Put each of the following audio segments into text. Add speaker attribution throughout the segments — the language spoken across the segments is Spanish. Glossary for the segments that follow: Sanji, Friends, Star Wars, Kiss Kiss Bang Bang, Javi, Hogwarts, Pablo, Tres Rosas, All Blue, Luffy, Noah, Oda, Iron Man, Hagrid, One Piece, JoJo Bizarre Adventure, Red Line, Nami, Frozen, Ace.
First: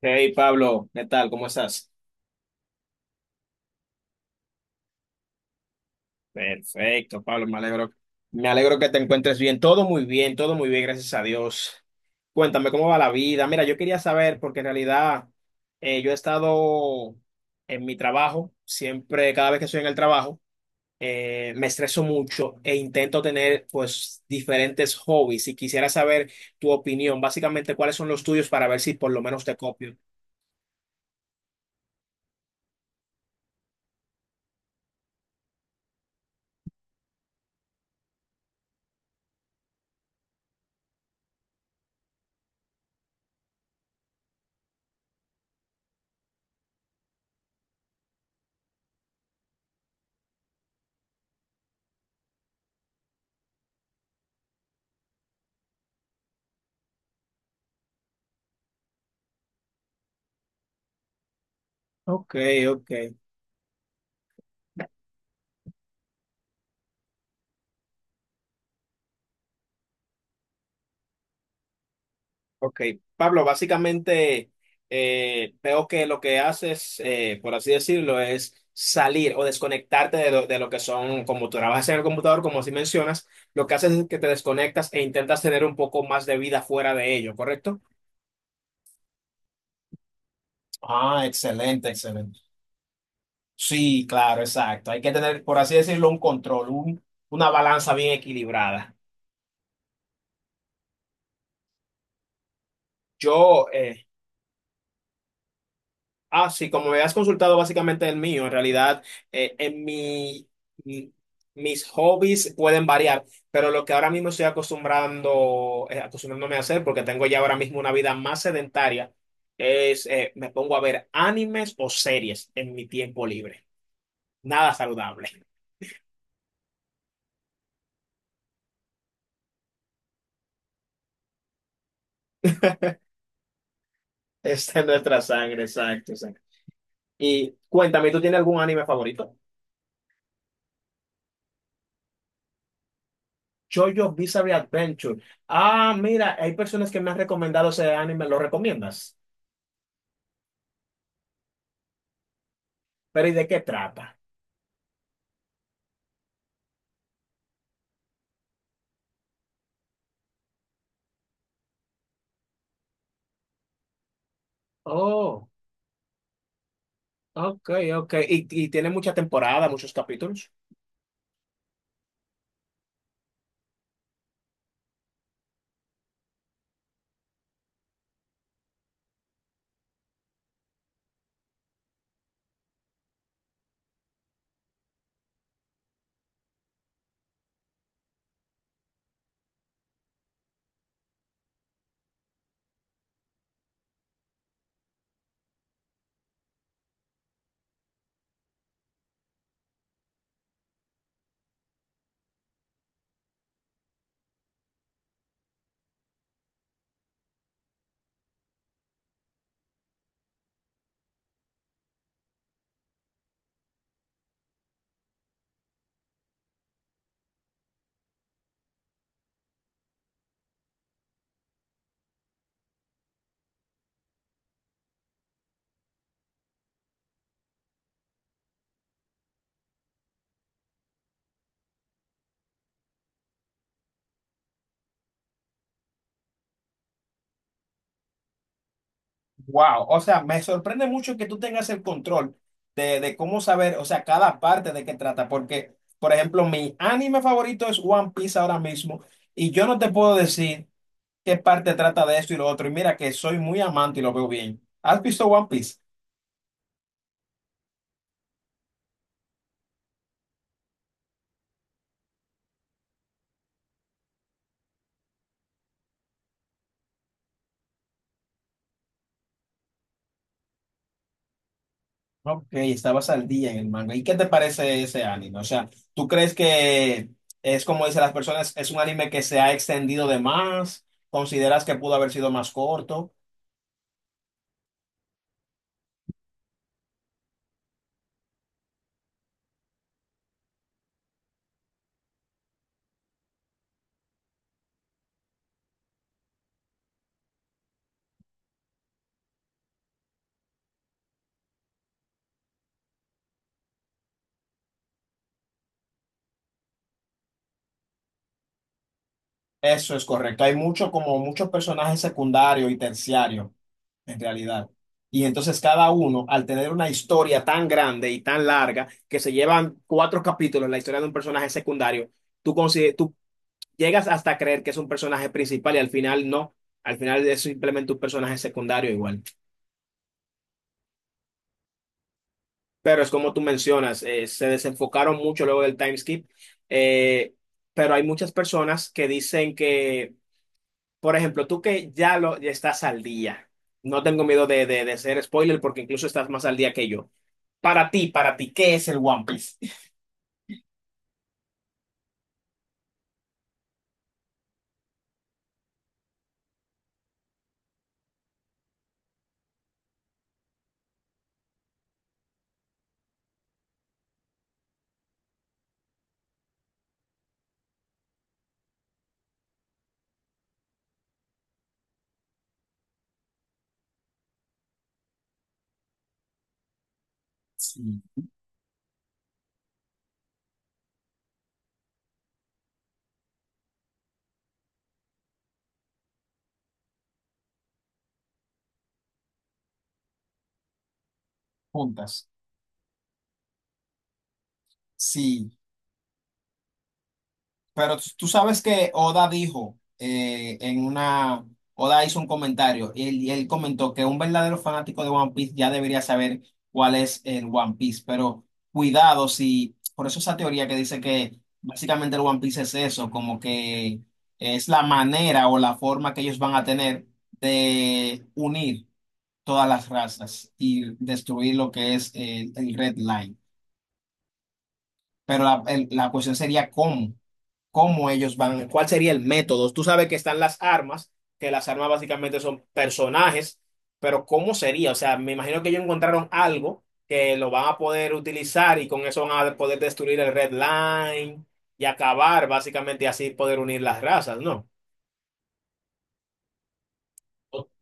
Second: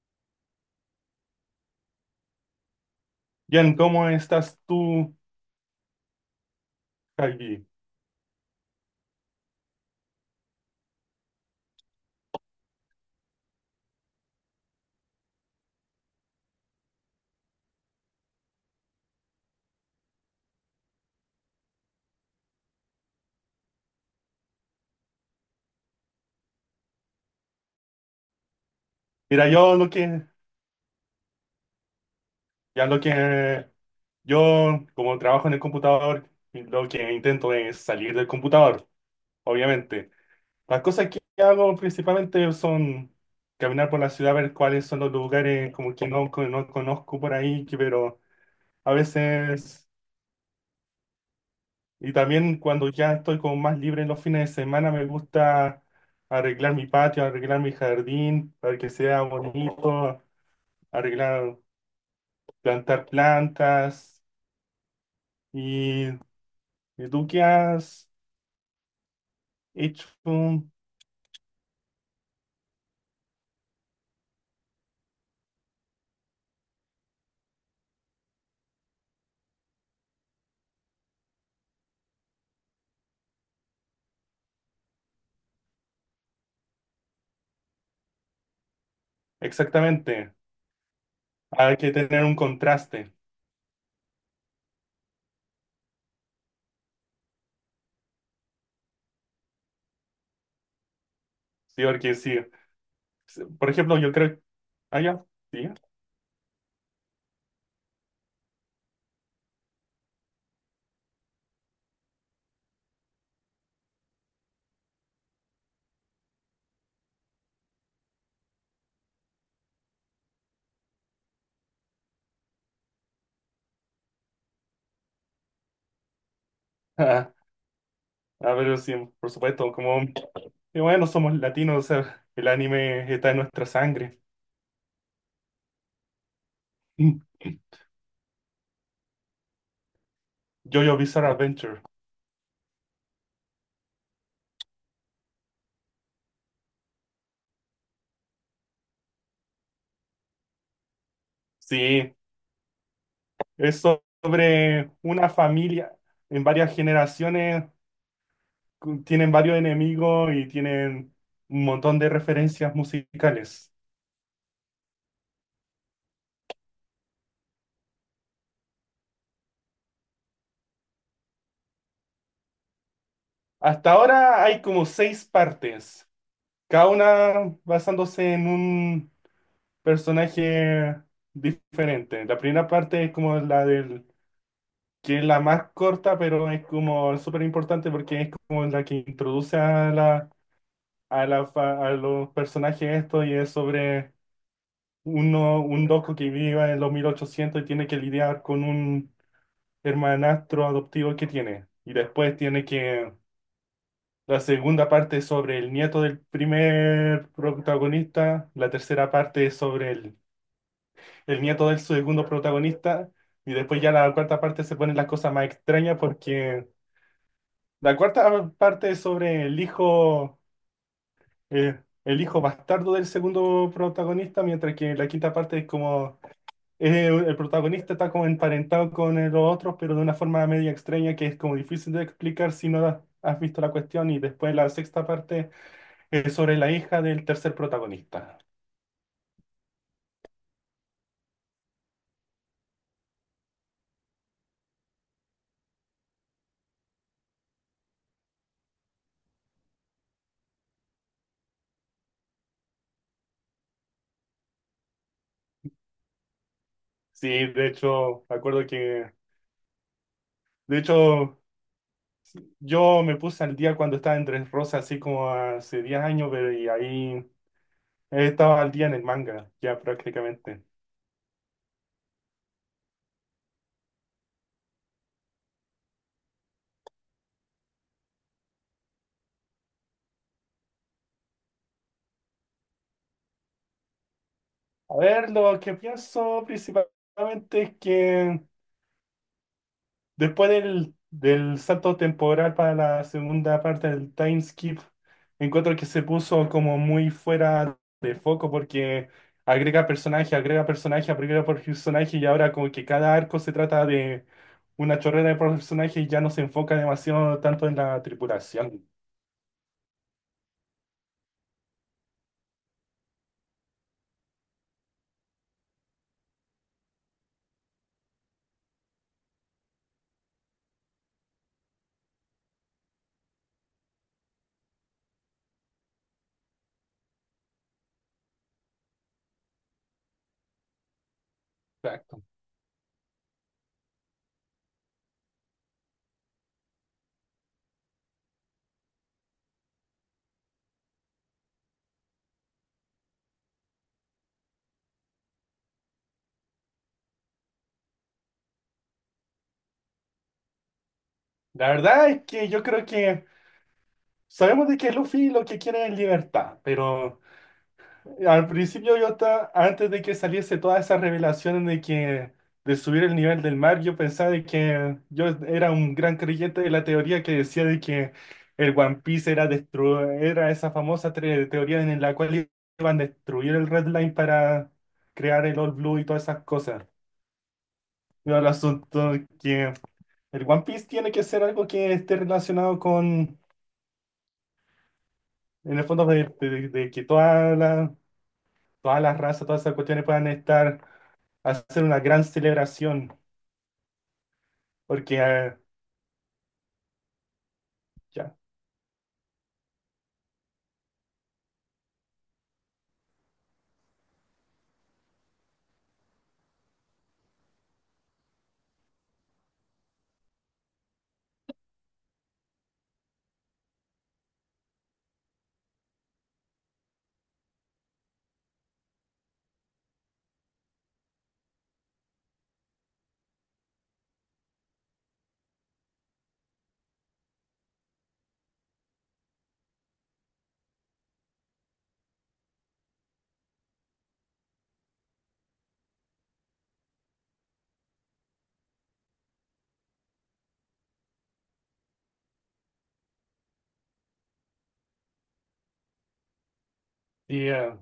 Speaker 1: Hey Pablo, ¿qué tal? ¿Cómo estás?
Speaker 2: Bien, ¿cómo estás tú,
Speaker 1: Perfecto, Pablo, me
Speaker 2: Javi?
Speaker 1: alegro. Me alegro que te encuentres bien. Todo muy bien, todo muy bien, gracias a Dios. Cuéntame cómo va la vida. Mira, yo quería saber, porque en realidad yo he estado en mi trabajo, siempre, cada vez que estoy en el trabajo, me estreso mucho e intento tener pues diferentes hobbies y quisiera saber tu opinión, básicamente cuáles son los tuyos para ver si por lo menos
Speaker 2: Mira,
Speaker 1: te
Speaker 2: yo lo
Speaker 1: copio.
Speaker 2: que, ya lo que, Yo como trabajo en el computador, lo que intento es salir del computador, obviamente. Las cosas que hago principalmente son caminar por la ciudad, ver cuáles son los lugares como que no conozco por ahí, pero a veces, y también cuando ya estoy como más libre en los fines de semana, me gusta arreglar mi patio, arreglar mi jardín, para que sea bonito, arreglar
Speaker 1: Ok, ok.
Speaker 2: plantar plantas. ¿Y, y tú qué has hecho
Speaker 1: Ok, Pablo, básicamente veo que lo que haces, por así decirlo, es salir o desconectarte de de lo que son, como tú trabajas en el computador, como así mencionas, lo que haces es que te desconectas e intentas tener un poco más de vida fuera de ello, ¿correcto?
Speaker 2: exactamente?
Speaker 1: Ah,
Speaker 2: Hay
Speaker 1: excelente,
Speaker 2: que tener un
Speaker 1: excelente.
Speaker 2: contraste,
Speaker 1: Sí, claro, exacto. Hay que tener, por así decirlo, una balanza bien equilibrada.
Speaker 2: ¿sí? Porque sí,
Speaker 1: Yo,
Speaker 2: por ejemplo,
Speaker 1: eh,
Speaker 2: yo creo, ah, ya, sí,
Speaker 1: Ah, sí, como me has consultado básicamente el mío, en realidad eh, en mi, mi- mis hobbies pueden variar, pero lo que ahora mismo estoy acostumbrando, acostumbrándome a hacer, porque tengo ya ahora mismo una vida más sedentaria, es me pongo a ver animes o series en mi tiempo libre. Nada saludable.
Speaker 2: ah, ah, pero sí, por supuesto, como, y bueno, somos latinos, o sea, el anime está en nuestra sangre.
Speaker 1: Está en nuestra sangre, exacto, exacto. Y cuéntame, ¿tú tienes algún anime favorito?
Speaker 2: JoJo Bizarre Adventure,
Speaker 1: JoJo Bizarre Adventure. Ah, mira, hay personas que me han recomendado ese anime, ¿lo recomiendas?
Speaker 2: sí,
Speaker 1: Pero ¿y de qué
Speaker 2: es
Speaker 1: trata?
Speaker 2: sobre una familia en varias generaciones tienen varios enemigos y tienen un montón de referencias musicales.
Speaker 1: Oh, ok, ok. Y tiene mucha temporada, muchos capítulos.
Speaker 2: Hasta ahora hay como seis partes, cada una basándose en un personaje diferente. La primera parte es como que es la más corta, pero es como súper importante porque es como la que introduce a los personajes esto y es sobre un loco que vive en los 1800 y tiene que lidiar con un hermanastro adoptivo que tiene. Y después tiene que La segunda parte es sobre el nieto del primer protagonista, la tercera parte es sobre el nieto del segundo protagonista, y después ya la cuarta parte se ponen las cosas más extrañas porque la cuarta parte es sobre el hijo bastardo del segundo protagonista, mientras que la quinta parte es como el protagonista está como emparentado con el otro, pero de una forma media extraña que es como difícil de explicar si no has visto la cuestión. Y después la sexta parte es sobre la hija del tercer protagonista.
Speaker 1: Wow, o sea, me sorprende mucho que tú tengas el control de cómo saber, o sea, cada parte de qué trata, porque, por ejemplo, mi anime favorito es One Piece ahora mismo, y yo no te puedo decir qué parte trata de esto y lo otro, y mira que soy muy amante y lo veo bien. ¿Has visto One Piece?
Speaker 2: Sí, de hecho, de hecho, yo me puse al día cuando estaba en Tres Rosas, así como hace 10 años, pero y ahí estaba al día en el manga, ya prácticamente.
Speaker 1: Ok, estabas al día en el manga. ¿Y qué te parece ese anime? O sea, ¿tú crees que es como dicen las personas, es un anime que se ha extendido de más? ¿Consideras que pudo haber sido más corto?
Speaker 2: A ver, lo que pienso principalmente es que después del salto temporal para la segunda parte del time skip, encuentro que se puso como muy fuera de foco porque agrega personaje, agrega personaje, agrega por personaje y ahora como que cada arco se trata de una chorrera de personaje y ya no se enfoca demasiado tanto en la tripulación.
Speaker 1: Eso es correcto. Hay mucho, como muchos personajes secundarios y terciarios, en realidad. Y entonces cada uno, al tener una historia tan grande y tan larga, que se llevan cuatro capítulos la historia de un personaje secundario, tú llegas hasta a creer que es un personaje principal y al final no. Al final es simplemente un personaje secundario igual.
Speaker 2: Exacto.
Speaker 1: Pero es como tú mencionas, se desenfocaron mucho luego del time skip. Eh, pero hay muchas personas que dicen que, por ejemplo, tú que ya estás al día. No tengo miedo de ser spoiler porque incluso estás más al día que yo. Para ti, ¿qué es el One Piece?
Speaker 2: La verdad es que yo creo que sabemos de que Luffy lo que quiere es libertad, pero al principio yo estaba, antes de que saliese toda esa revelación de que de subir el nivel del mar, yo pensaba de que yo era un gran creyente de la teoría que decía de que el One Piece era esa famosa teoría en la cual iban a destruir el Red Line para crear el All Blue y todas esas cosas.
Speaker 1: Sí,
Speaker 2: Pero el asunto es que el One Piece tiene que ser algo que esté relacionado con, en el fondo, de que todas las razas, todas esas cuestiones puedan estar hacer una gran
Speaker 1: juntas.
Speaker 2: celebración, porque
Speaker 1: Sí. Pero tú
Speaker 2: ya,
Speaker 1: sabes que Oda dijo Oda hizo un comentario y él comentó que un verdadero fanático de One Piece ya debería saber cuál es el One Piece, pero cuidado si, por eso esa teoría que dice que básicamente el One Piece es eso, como que es la manera o la forma que ellos van a tener de unir todas las razas y destruir lo que es el Red Line. La cuestión sería cómo, cómo ellos van, cuál sería el método. Tú sabes que están las armas, que las armas básicamente son personajes, pero ¿cómo sería? O sea, me imagino que ellos encontraron algo que lo van a poder utilizar y con eso van a poder destruir el Red Line y acabar básicamente y así poder unir las razas, ¿no?
Speaker 2: y, eh,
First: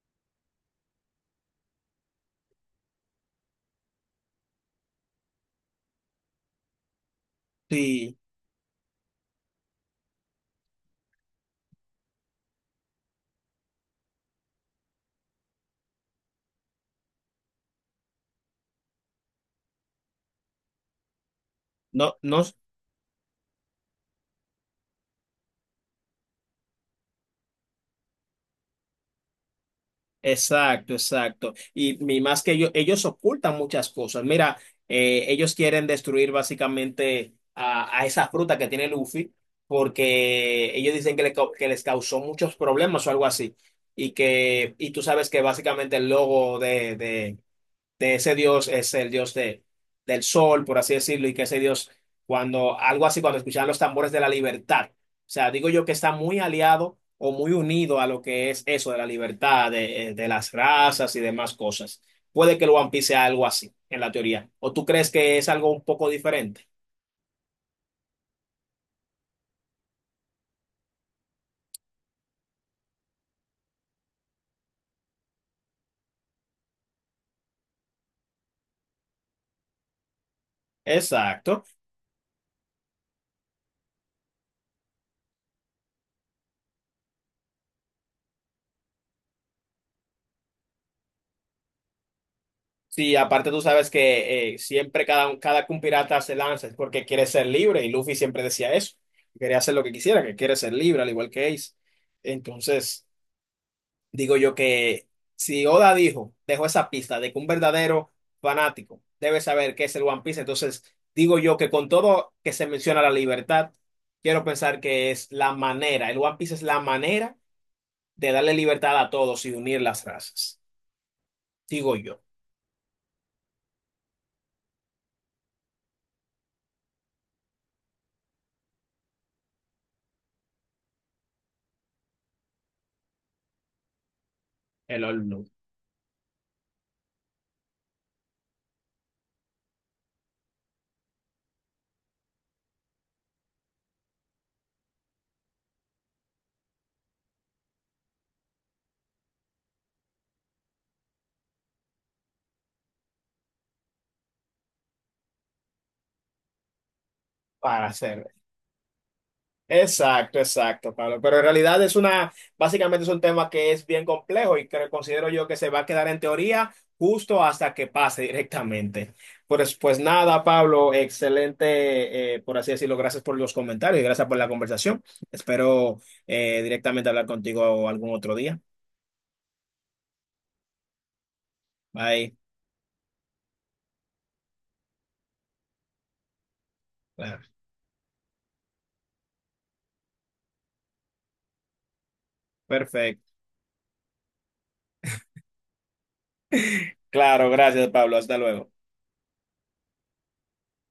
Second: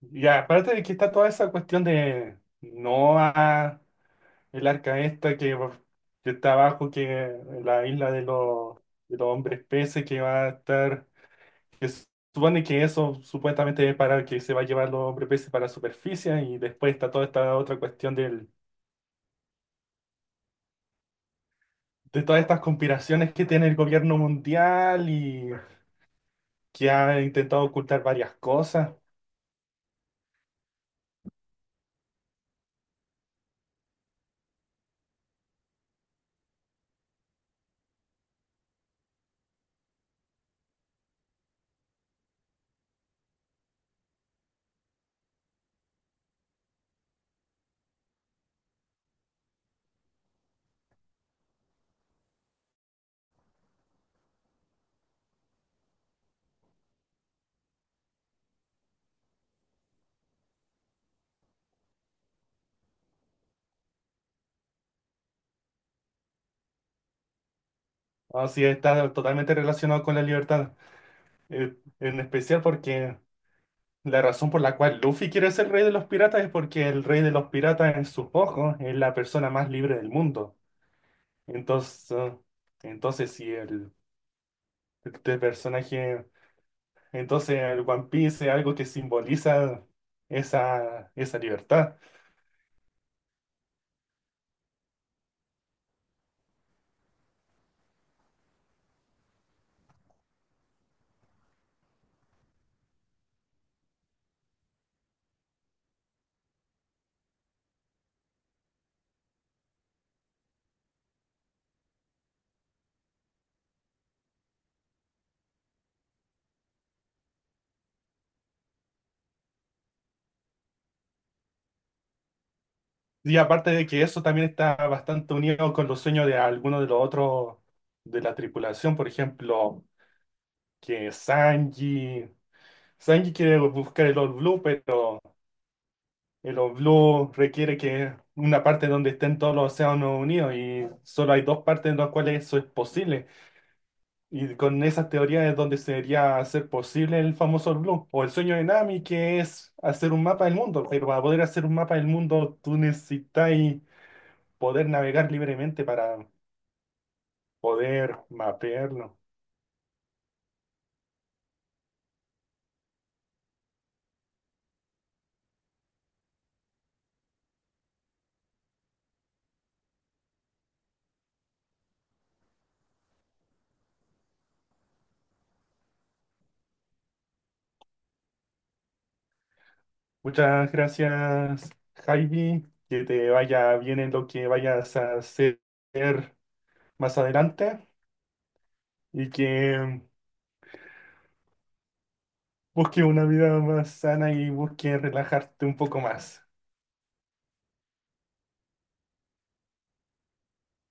Speaker 2: y aparte de que está toda esa cuestión de Noah, el arca esta que está abajo, que la isla
Speaker 1: Sí,
Speaker 2: de los hombres peces que va a estar, que se supone que eso supuestamente es para que se va a llevar los hombres peces para la superficie, y después está toda esta otra cuestión del,
Speaker 1: no,
Speaker 2: de todas
Speaker 1: no.
Speaker 2: estas conspiraciones que tiene el gobierno mundial y que ha intentado ocultar varias cosas.
Speaker 1: Exacto, exacto. Y más que ellos ocultan muchas cosas. Mira, ellos quieren destruir básicamente a esa fruta que tiene Luffy porque ellos dicen que, que les causó muchos problemas o algo así. Y que, y tú sabes que básicamente el logo de ese dios es el dios de, del sol, por así decirlo, y que ese dios, cuando algo así, cuando escuchaban los tambores de la libertad, o sea, digo yo que está muy aliado o muy unido a lo que es eso de la libertad, de las razas y demás cosas. Puede que el One Piece sea algo así, en la teoría. ¿O tú crees que es algo un poco diferente?
Speaker 2: Así está totalmente relacionado con la libertad. Eh, en especial porque la razón por la cual Luffy quiere ser rey de los piratas es porque el rey de los piratas en sus ojos es la persona más libre del mundo.
Speaker 1: Exacto.
Speaker 2: Entonces, eh, entonces, si el, este personaje, entonces el One Piece es algo que simboliza esa libertad.
Speaker 1: Sí, aparte tú sabes que siempre cada, cada que un pirata se lanza es porque quiere ser libre y Luffy siempre decía eso, que quería hacer lo que quisiera, que quiere ser libre, al igual que Ace. Entonces, digo yo que si Oda dijo, dejó esa pista de que un verdadero fanático debe saber qué es el One Piece, entonces digo yo que con todo que se menciona la libertad, quiero pensar que es la manera, el One Piece es la manera de darle libertad a todos y unir las razas, digo yo.
Speaker 2: Y aparte de que eso también está bastante unido con los sueños de algunos de los otros de la tripulación, por ejemplo, que Sanji. Sanji quiere buscar el All Blue,
Speaker 1: El,
Speaker 2: pero el All Blue requiere que una parte donde estén todos los océanos unidos y solo hay dos partes en las cuales eso es posible. Y con esas teorías es donde sería hacer posible el famoso All Blue o el sueño de Nami, que es hacer un mapa del mundo. Pero para poder hacer un mapa del mundo, tú necesitas poder navegar libremente para
Speaker 1: Para
Speaker 2: poder
Speaker 1: hacer.
Speaker 2: mapearlo.
Speaker 1: Exacto, exacto, Pablo. Pero en realidad es una, básicamente es un tema que es bien complejo y que considero yo que se va a quedar en teoría justo hasta que pase directamente. Pues, pues nada, Pablo, excelente, por así decirlo. Gracias por los comentarios y gracias por la conversación. Espero directamente hablar contigo algún otro día.
Speaker 2: Muchas gracias,
Speaker 1: Bye.
Speaker 2: Javi. Que te vaya bien en lo que vayas a hacer más
Speaker 1: Claro.
Speaker 2: adelante y que busques una
Speaker 1: Perfecto.
Speaker 2: vida más sana y busques relajarte un poco más.
Speaker 1: Claro, gracias, Pablo. Hasta luego.